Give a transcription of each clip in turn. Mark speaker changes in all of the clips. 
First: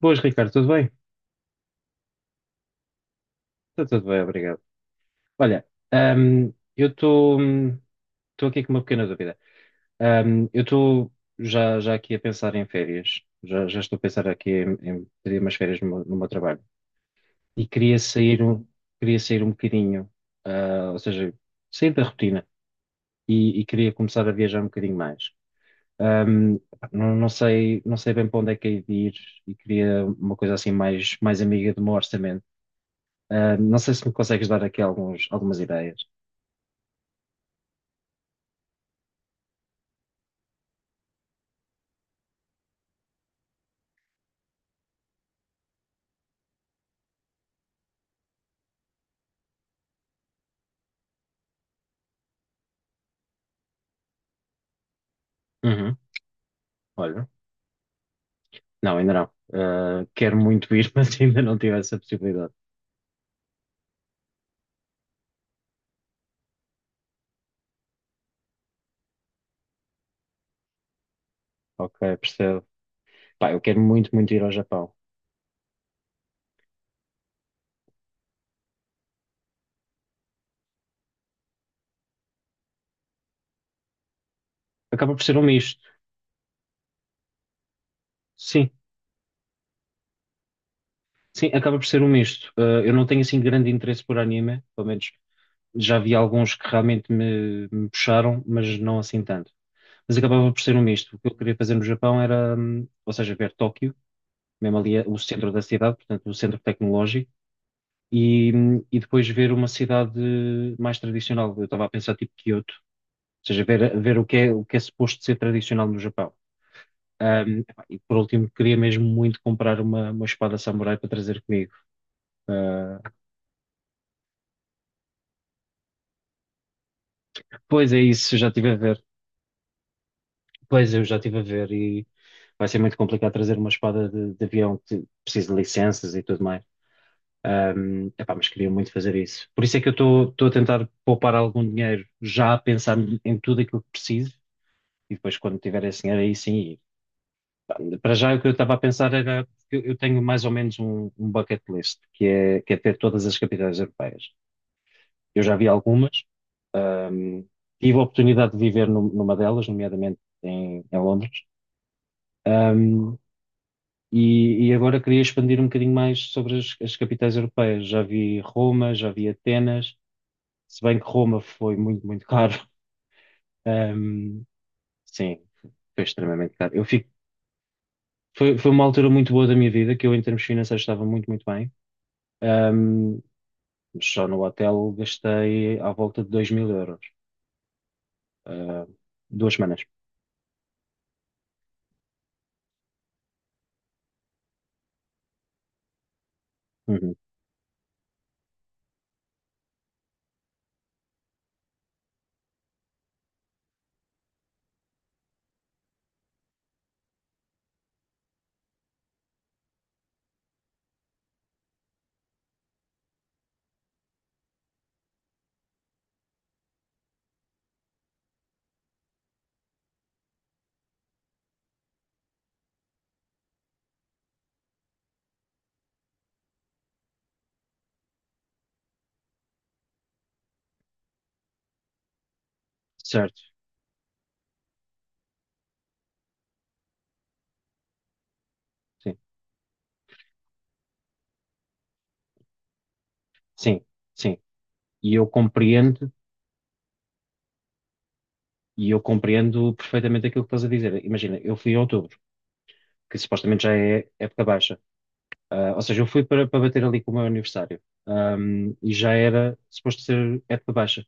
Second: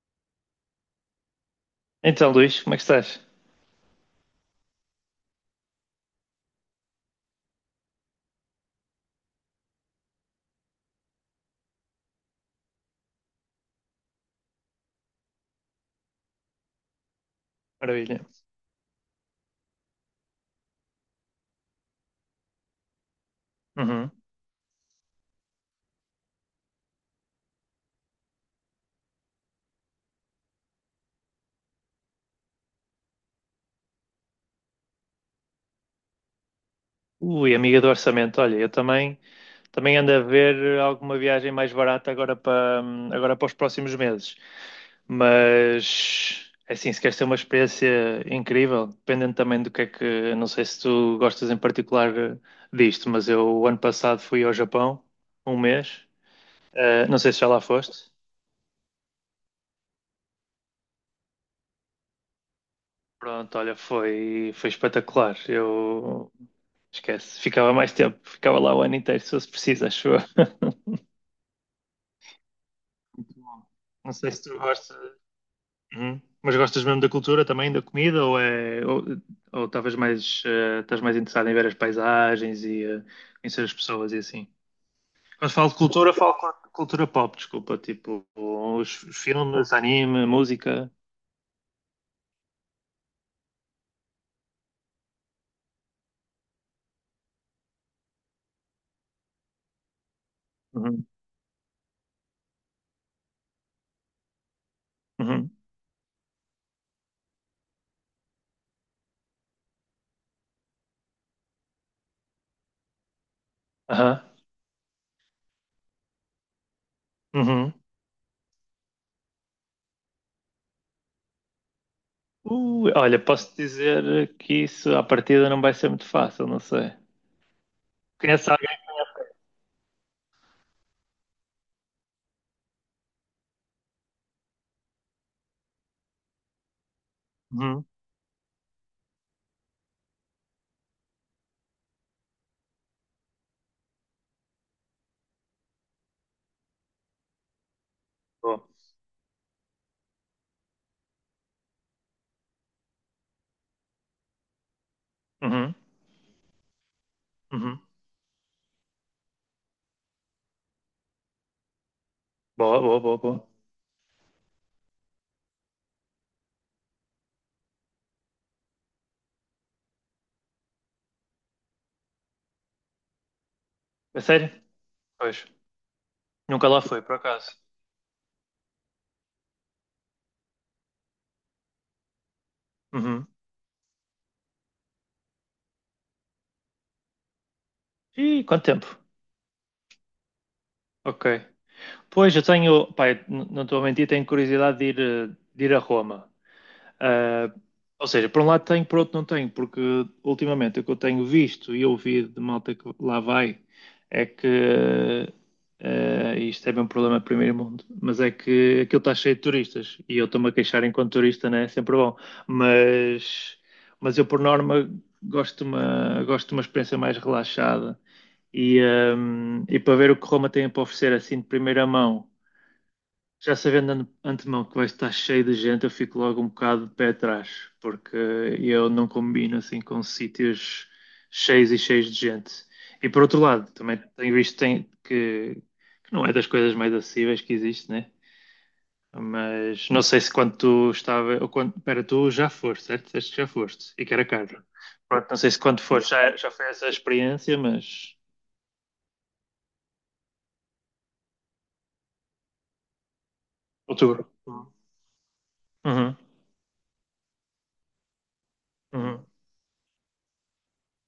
Speaker 1: Boas, Ricardo, tudo bem?
Speaker 2: Então, Luís, como é que estás?
Speaker 1: Está tudo bem, obrigado. Olha, ahm, eu estou estou aqui com uma pequena dúvida. Eu estou já aqui a pensar em férias, já estou a pensar aqui em pedir umas férias no meu trabalho e
Speaker 2: Maravilha.
Speaker 1: queria sair um bocadinho, ou seja, sair da rotina e queria
Speaker 2: Uhum.
Speaker 1: começar a viajar um bocadinho mais. Ahm, não sei bem para onde é que hei de ir e queria uma coisa assim mais amiga do meu orçamento. Não sei se me consegues dar aqui algumas ideias.
Speaker 2: Ui, amiga do orçamento, olha, eu também ando a ver alguma viagem mais barata agora para os próximos meses. Mas, é assim, se queres ter uma experiência incrível, dependendo também do que é que, não sei se tu gostas em particular disto, mas eu, o ano passado, fui ao Japão, um
Speaker 1: Uhum.
Speaker 2: mês. Não
Speaker 1: Olha,
Speaker 2: sei se já lá foste.
Speaker 1: não, ainda não. Quero muito ir, mas ainda não tive essa possibilidade.
Speaker 2: Pronto, olha, foi espetacular. Eu Esquece. Ficava mais tempo. Ficava lá o ano inteiro, se fosse preciso, acho eu.
Speaker 1: Ok, percebo. Pá, eu quero
Speaker 2: Não
Speaker 1: muito,
Speaker 2: sei
Speaker 1: muito ir
Speaker 2: se
Speaker 1: ao
Speaker 2: tu
Speaker 1: Japão.
Speaker 2: gostas. Uhum. Mas gostas mesmo da cultura também, da comida, ou é ou estavas mais, estás mais interessado em ver as paisagens e em as pessoas e assim?
Speaker 1: Acaba por ser um
Speaker 2: Quando falo de
Speaker 1: misto.
Speaker 2: cultura, falo cultura pop, desculpa, tipo
Speaker 1: Sim,
Speaker 2: os filmes, anime, música.
Speaker 1: sim, acaba por ser um misto. Eu não tenho assim grande interesse por anime, pelo menos já vi alguns que realmente me puxaram, mas não assim tanto. Mas acabava por ser um
Speaker 2: Uhum.
Speaker 1: misto. O que eu queria fazer no Japão era, ou seja, ver Tóquio, mesmo ali o
Speaker 2: Uhum.
Speaker 1: centro da cidade, portanto, o centro tecnológico e, e depois ver uma cidade mais tradicional. Eu estava a pensar tipo Kyoto, ou seja, ver
Speaker 2: Aham.
Speaker 1: o que é suposto ser tradicional no Japão. Ahm,
Speaker 2: Uhum.
Speaker 1: epá, e por último, queria mesmo muito comprar uma espada samurai para trazer comigo. Ah,
Speaker 2: Olha, posso dizer que isso à partida não vai ser muito fácil, não sei.
Speaker 1: pois é isso, eu já
Speaker 2: Conhece
Speaker 1: estive a
Speaker 2: alguém?
Speaker 1: ver. Pois eu já estive a ver e vai ser muito complicado trazer uma espada de avião que precisa de licenças e tudo mais.
Speaker 2: Uhum.
Speaker 1: Epá, mas queria muito fazer isso. Por isso é que eu estou a tentar poupar algum dinheiro, já a pensar em tudo aquilo que preciso, e depois quando tiver esse dinheiro aí sim. Para já, o que eu
Speaker 2: Boa.
Speaker 1: estava a pensar era, eu tenho mais ou menos um bucket list, que é ter todas as capitais europeias. Eu já vi
Speaker 2: Uhum.
Speaker 1: algumas, hum,
Speaker 2: Uhum.
Speaker 1: tive a oportunidade de viver numa delas, nomeadamente em Londres.
Speaker 2: Boa, boa,
Speaker 1: Ahm,
Speaker 2: boa, boa.
Speaker 1: e, agora queria expandir um bocadinho mais sobre as capitais europeias. Já vi Roma, já vi Atenas, se bem que Roma foi muito, muito caro.
Speaker 2: É
Speaker 1: Ahm,
Speaker 2: sério? Pois.
Speaker 1: sim, foi extremamente
Speaker 2: Nunca
Speaker 1: caro.
Speaker 2: lá
Speaker 1: Eu
Speaker 2: fui,
Speaker 1: fico,
Speaker 2: por acaso.
Speaker 1: foi, foi uma altura muito boa da minha vida, que eu, em termos financeiros, estava muito, muito bem. Ahm,
Speaker 2: Uhum.
Speaker 1: Mas só no hotel gastei à volta de 2000 euros.
Speaker 2: Ih, quanto
Speaker 1: ah,
Speaker 2: tempo?
Speaker 1: 2 semanas.
Speaker 2: Ok. Pois, eu tenho. Pai, não estou a mentir, tenho curiosidade de ir a Roma.
Speaker 1: Uhum.
Speaker 2: Ah, ou seja, por um lado tenho, por outro não tenho, porque ultimamente o que eu tenho visto e ouvido de malta que lá vai é que, isto é bem um problema de primeiro mundo, mas é que aquilo está cheio de turistas e eu estou-me a queixar enquanto turista, né? É sempre bom, mas, mas eu por norma gosto de uma experiência mais relaxada. E, ah, e para ver o que Roma tem para oferecer assim de primeira mão já sabendo antemão que vai estar cheio de gente, eu fico logo um bocado de pé atrás, porque eu não combino assim com sítios cheios e cheios de gente. E por outro
Speaker 1: Certo.
Speaker 2: lado, também tenho visto que não é das coisas mais acessíveis que existe, né?
Speaker 1: Sim.
Speaker 2: Mas não sei se quando tu estava, ou quando, pera, tu já foste, certo? Disseste que já
Speaker 1: Sim.
Speaker 2: foste e que era
Speaker 1: Sim.
Speaker 2: caro.
Speaker 1: E
Speaker 2: Pronto,
Speaker 1: eu
Speaker 2: não sei se quando foste
Speaker 1: compreendo,
Speaker 2: já foi essa experiência, mas
Speaker 1: e eu compreendo perfeitamente aquilo que estás a dizer. Imagina, eu fui em outubro, que supostamente já é
Speaker 2: outubro.
Speaker 1: época baixa. Ou seja, eu
Speaker 2: Uhum,
Speaker 1: fui para bater ali com o meu aniversário. E já
Speaker 2: uhum,
Speaker 1: era suposto ser época baixa.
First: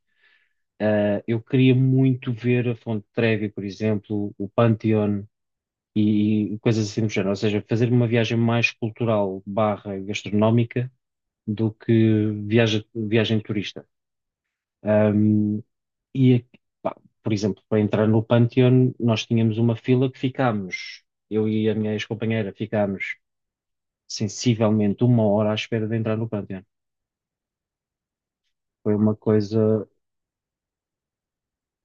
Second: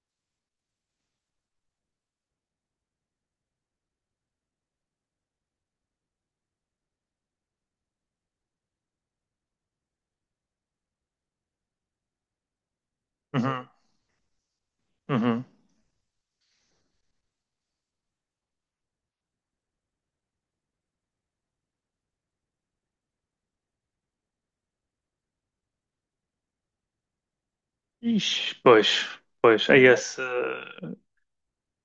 Speaker 1: Eu queria muito ver a Fonte Trevi, por exemplo, o Pantheon, e coisas assim do género. Ou seja, fazer uma viagem mais cultural barra gastronómica do que viagem
Speaker 2: uhum,
Speaker 1: turista.
Speaker 2: uhum.
Speaker 1: Ahm, e, aqui, por exemplo, para entrar no Pantheon, nós tínhamos uma fila que ficámos, eu e a minha ex-companheira ficámos sensivelmente 1 hora à espera de entrar no Pantheon.
Speaker 2: Ixi, pois,
Speaker 1: Foi uma
Speaker 2: pois, é
Speaker 1: coisa,
Speaker 2: esse.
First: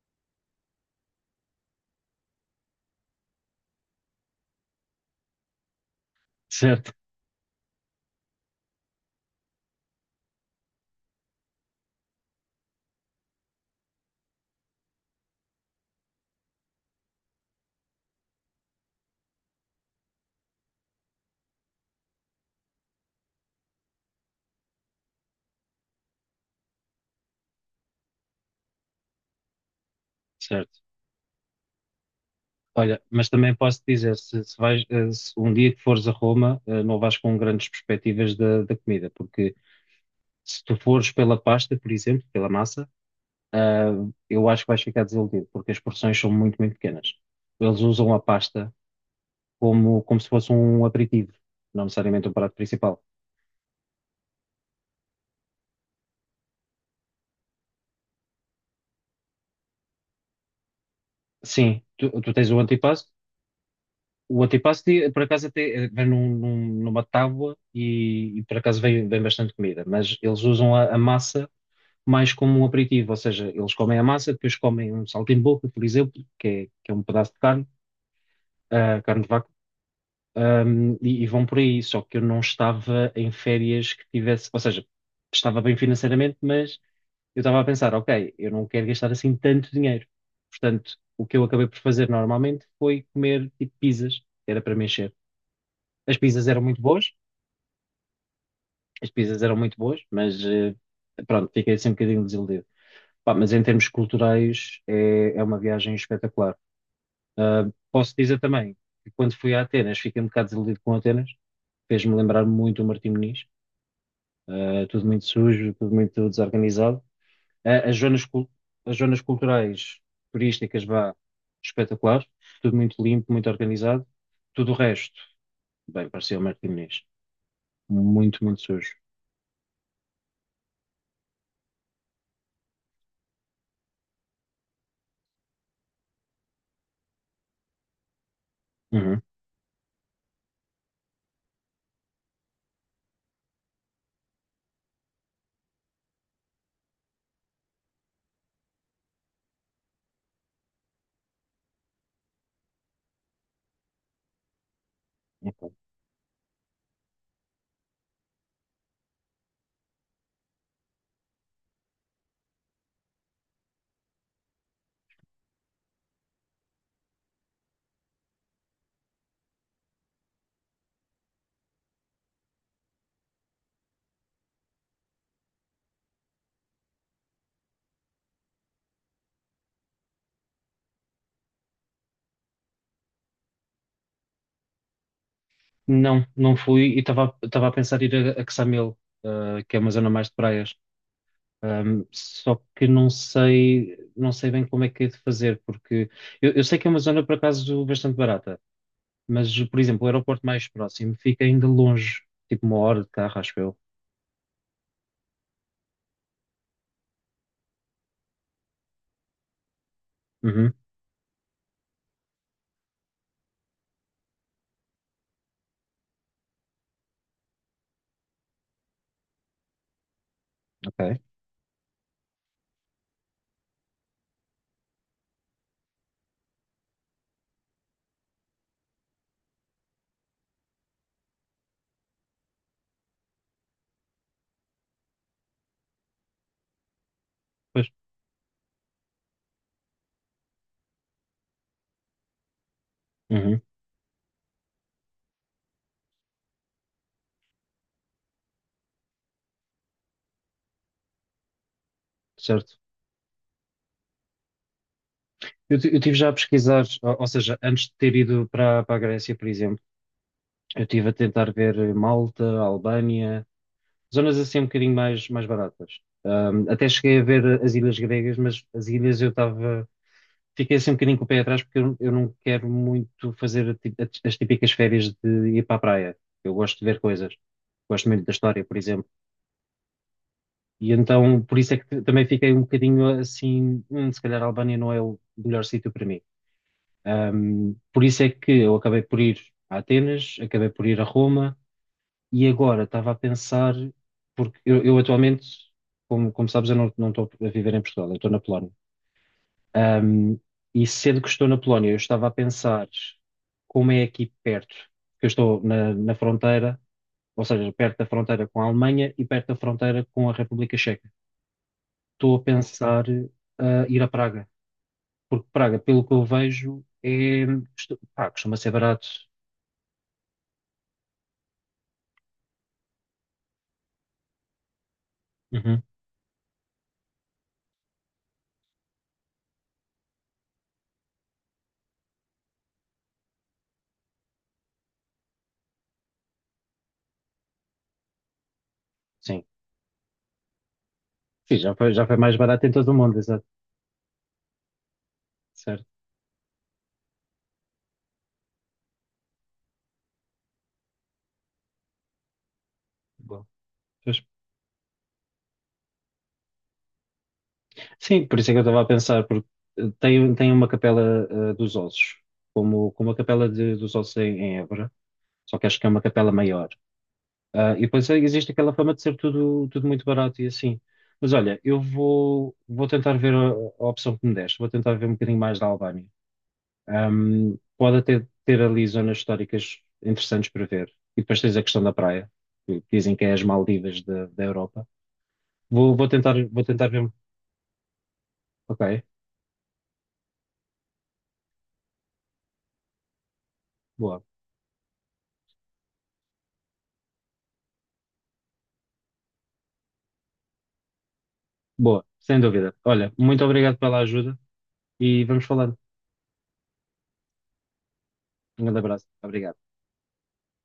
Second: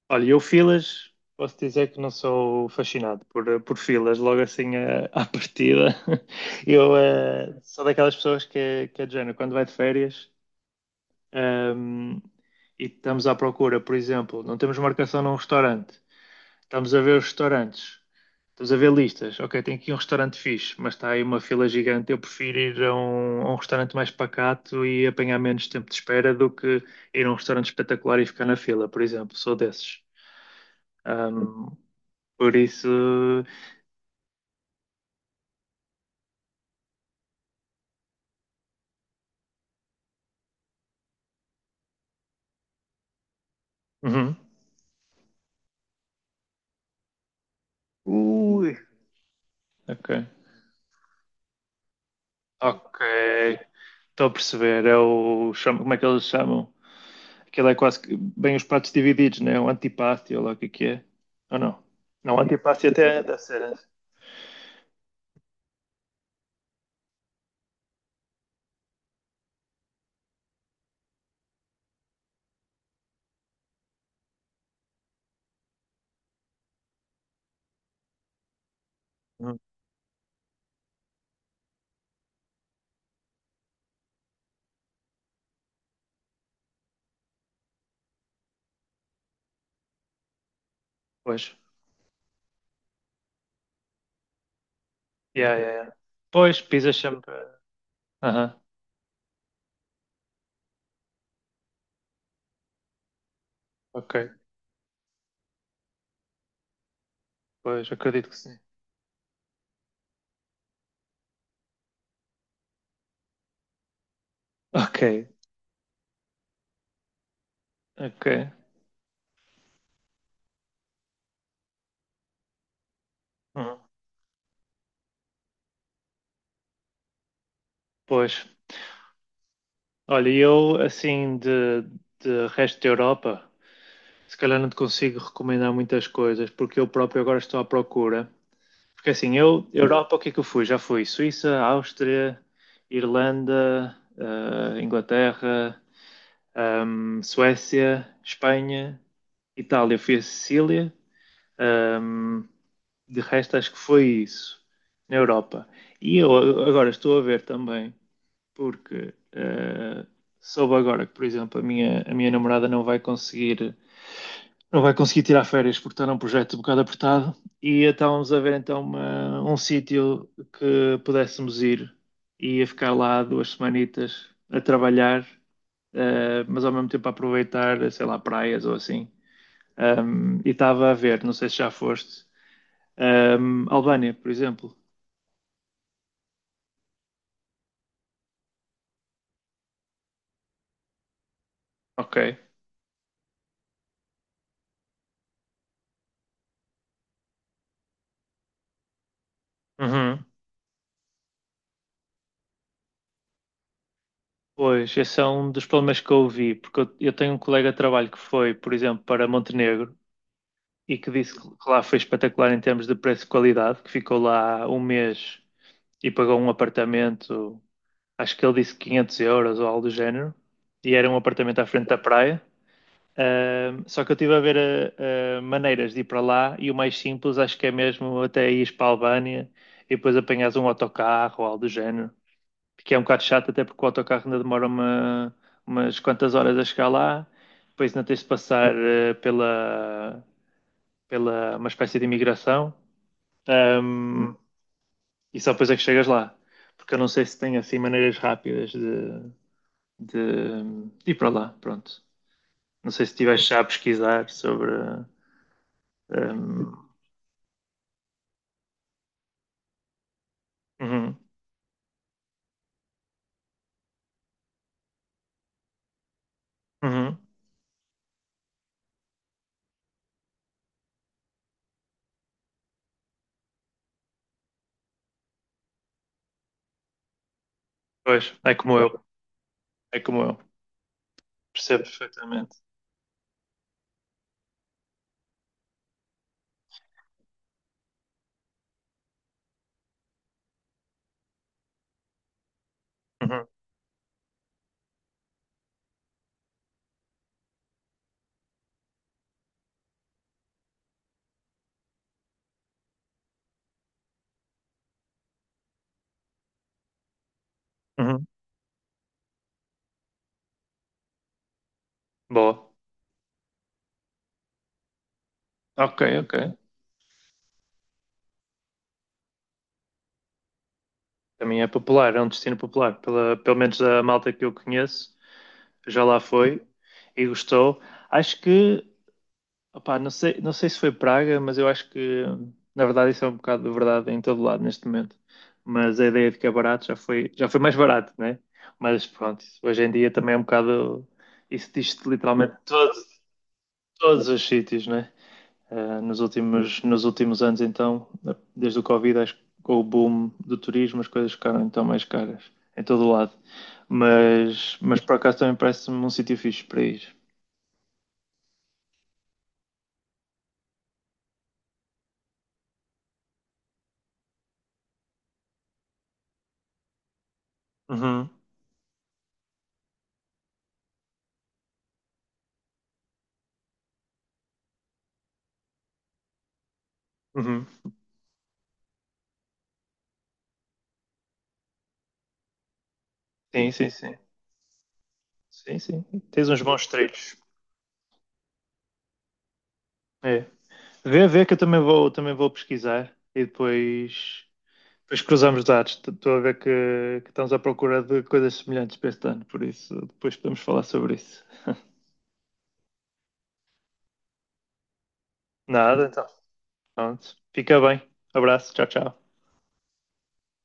Speaker 2: Olha, eu filas, posso dizer que não sou fascinado por filas, logo assim à partida.
Speaker 1: certo,
Speaker 2: Eu sou daquelas pessoas que é de género, quando vai de férias, ehm, e estamos à procura, por exemplo, não temos marcação num restaurante. Estamos a ver os restaurantes. Estamos a ver listas. Ok, tem aqui um restaurante fixe, mas está aí uma fila gigante. Eu prefiro ir a um restaurante mais pacato e apanhar menos tempo de espera do que ir a um restaurante espetacular e ficar na fila, por exemplo. Sou desses.
Speaker 1: certo.
Speaker 2: Ahm, por
Speaker 1: Olha, mas
Speaker 2: isso.
Speaker 1: também posso dizer, se vais, eh, se um dia que fores a Roma, não vais com grandes perspectivas da comida, porque se tu fores pela pasta, por exemplo, pela massa, ah,
Speaker 2: Uhum.
Speaker 1: eu acho que vais ficar desiludido, porque as porções são muito, muito pequenas. Eles usam a pasta
Speaker 2: Ui.
Speaker 1: como,
Speaker 2: Ok.
Speaker 1: como se fosse um aperitivo, não necessariamente um prato
Speaker 2: Ok.
Speaker 1: principal.
Speaker 2: Estou a perceber. Como é que eles chamam? Aquilo é quase que bem os pratos divididos, né? O antipasti, ou lá o que é que é. Ou
Speaker 1: Sim,
Speaker 2: não?
Speaker 1: tu
Speaker 2: Não, o
Speaker 1: tens o
Speaker 2: antipasti
Speaker 1: antipasto.
Speaker 2: até deve ser.
Speaker 1: O antipasto, por acaso, até vem numa tábua e por acaso, vem bastante comida. Mas eles usam a massa mais como um aperitivo, ou seja, eles comem a massa, depois comem um saltimbocca, por exemplo, que é um pedaço de carne, carne de vaca.
Speaker 2: Hum.
Speaker 1: E vão por aí, só que eu não estava em férias que tivesse, ou seja, estava bem financeiramente, mas eu estava a pensar, ok, eu não quero gastar assim tanto dinheiro. Portanto, o que eu
Speaker 2: Pois.
Speaker 1: acabei por fazer normalmente foi comer tipo pizzas, era para me encher.
Speaker 2: Yeah, yeah, yeah.
Speaker 1: As pizzas eram
Speaker 2: Pois,
Speaker 1: muito
Speaker 2: pisas
Speaker 1: boas,
Speaker 2: sempre. Aham,
Speaker 1: as pizzas eram muito boas, mas pronto, fiquei assim um bocadinho desiludido. Pá, mas em termos
Speaker 2: ok.
Speaker 1: culturais é uma viagem espetacular. Ah,
Speaker 2: Pois,
Speaker 1: posso
Speaker 2: acredito que
Speaker 1: dizer
Speaker 2: sim.
Speaker 1: também que quando fui a Atenas fiquei um bocado desiludido com Atenas, fez-me lembrar muito o Martim Moniz,
Speaker 2: Ok,
Speaker 1: tudo muito sujo, tudo muito desorganizado. Eh, as zonas,
Speaker 2: ok.
Speaker 1: cul- as zonas culturais, turísticas, vá, espetacular, tudo muito limpo, muito
Speaker 2: Uhum.
Speaker 1: organizado. Tudo o resto, bem, parecia o Martim Moniz,
Speaker 2: Pois.
Speaker 1: muito, muito sujo.
Speaker 2: Olha, eu, assim, de resto da Europa, se calhar não te consigo recomendar muitas coisas, porque eu próprio agora estou à procura. Porque
Speaker 1: Uhum,
Speaker 2: assim, eu, Europa, o que é que eu fui? Já fui Suíça, Áustria, Irlanda, Inglaterra, Suécia, Espanha, Itália, fui a Sicília. ehm, de resto, acho que foi isso na Europa.
Speaker 1: ok.
Speaker 2: E eu agora estou a ver também, porque soube agora que, por exemplo, a minha namorada não vai conseguir tirar férias porque está num projeto um bocado apertado e estávamos a ver então um sítio que pudéssemos ir e ia ficar lá duas semanitas a trabalhar, mas ao mesmo tempo a aproveitar, sei lá, praias ou assim. E estava a ver, não sei se já foste, Albânia, por exemplo.
Speaker 1: Não, não fui e estava a pensar em ir a Quessamil, que é uma zona mais de praias. Ahm,
Speaker 2: Ok.
Speaker 1: só que não sei bem como é que é de fazer, porque eu sei que é uma zona, por acaso, bastante barata. Mas, por exemplo, o
Speaker 2: Uhum.
Speaker 1: aeroporto mais próximo fica ainda longe, tipo 1 hora de carro, acho eu.
Speaker 2: Pois, esse é um dos problemas que eu ouvi, porque eu tenho um colega de trabalho que foi, por exemplo, para Montenegro
Speaker 1: Uhum,
Speaker 2: e que disse que lá foi espetacular em termos de preço e qualidade, que ficou lá um mês e pagou um apartamento, acho que ele disse 500 € ou algo do género, e era um
Speaker 1: ok.
Speaker 2: apartamento à frente da praia. Só que eu estive a ver maneiras de ir para lá e o mais simples acho que é mesmo até ires para a Albânia e depois apanhas um autocarro ou algo do género, que é um bocado chato até porque o autocarro ainda demora umas quantas horas a chegar lá,
Speaker 1: Pois.
Speaker 2: depois ainda tens de passar pela uma espécie de imigração,
Speaker 1: Uhum,
Speaker 2: um, e só depois é que chegas lá. Porque eu não sei se tem assim maneiras rápidas de, de ir para lá, pronto.
Speaker 1: certo.
Speaker 2: Não sei se estiveste já a pesquisar sobre.
Speaker 1: Eu tive já a pesquisar,
Speaker 2: um,
Speaker 1: ou seja, antes de ter ido para a Grécia, por exemplo, eu tive a
Speaker 2: uhum,
Speaker 1: tentar ver Malta, Albânia, zonas assim um bocadinho mais baratas. Até cheguei
Speaker 2: uhum.
Speaker 1: a ver as ilhas gregas, mas as ilhas eu estava. Fiquei assim um bocadinho com o pé atrás porque eu não quero muito fazer as típicas férias de ir para a praia. Eu gosto de ver coisas. Gosto muito da
Speaker 2: Pois,
Speaker 1: história, por exemplo.
Speaker 2: é como eu,
Speaker 1: E então, por isso é
Speaker 2: percebo
Speaker 1: que também fiquei
Speaker 2: perfeitamente.
Speaker 1: um bocadinho assim: se calhar a Albânia não é o melhor sítio para mim". Por isso é que eu acabei por ir a Atenas, acabei por ir a Roma, e agora estava a
Speaker 2: Uhum,
Speaker 1: pensar, porque eu atualmente, como sabes, eu não estou a viver em Portugal, eu estou na Polónia. Ahm, e sendo que estou na Polónia, eu estava a pensar como é aqui perto, porque eu estou na fronteira, ou seja, perto da
Speaker 2: uhum.
Speaker 1: fronteira com a Alemanha e perto da fronteira com a República Checa. Estou a
Speaker 2: Boa.
Speaker 1: pensar ir a Praga, porque Praga,
Speaker 2: Ok,
Speaker 1: pelo que eu
Speaker 2: ok.
Speaker 1: vejo, pá, costuma ser barato.
Speaker 2: Também é popular, é um destino popular. Pelo menos a malta que eu conheço
Speaker 1: Uhum,
Speaker 2: já lá foi e gostou. Acho que Opá, não sei se foi praga, mas eu acho que, na verdade, isso é um bocado de verdade em todo lado neste momento. Mas a ideia de que é barato já foi mais barato, né? Mas pronto,
Speaker 1: sim.
Speaker 2: isso hoje em dia também é um bocado.
Speaker 1: Sim,
Speaker 2: Isso
Speaker 1: já foi, já
Speaker 2: diz-se
Speaker 1: foi mais
Speaker 2: literalmente de
Speaker 1: barato em todo o
Speaker 2: todos,
Speaker 1: mundo, exato.
Speaker 2: todos os sítios, né?
Speaker 1: Certo.
Speaker 2: Nos últimos anos, então, desde o Covid, acho que com o boom do turismo, as coisas ficaram então mais caras em todo o lado.
Speaker 1: Bom. Pois.
Speaker 2: Mas por acaso também parece-me um sítio fixe para ir.
Speaker 1: Sim, por isso é que eu estava a pensar, porque tem uma capela dos ossos, como a capela dos ossos em Évora, só que acho que é uma capela maior. E depois
Speaker 2: Uhum,
Speaker 1: existe aquela fama de ser tudo, tudo muito barato e assim. Mas olha, eu vou tentar ver a opção que me deste, vou tentar ver um bocadinho mais da Albânia. Um,
Speaker 2: uhum.
Speaker 1: pode até ter ali zonas históricas interessantes para ver. E depois tens a questão da praia, que dizem que é as
Speaker 2: Sim, sim,
Speaker 1: Maldivas
Speaker 2: sim.
Speaker 1: da Europa.
Speaker 2: Sim,
Speaker 1: Vou,
Speaker 2: sim.
Speaker 1: vou tentar,
Speaker 2: Tens uns
Speaker 1: vou
Speaker 2: bons
Speaker 1: tentar ver.
Speaker 2: treinos.
Speaker 1: Ok,
Speaker 2: É. Vê que eu também vou pesquisar e
Speaker 1: boa,
Speaker 2: depois cruzamos dados. Estou a ver que estamos à procura de coisas semelhantes para este ano, por isso depois podemos falar sobre isso.
Speaker 1: boa, sem dúvida. Olha, muito obrigado pela ajuda e vamos falando.
Speaker 2: Nada, então. Pronto. Fica bem.
Speaker 1: Um
Speaker 2: Abraço.
Speaker 1: grande
Speaker 2: Tchau,
Speaker 1: abraço.
Speaker 2: tchau.
Speaker 1: Obrigado.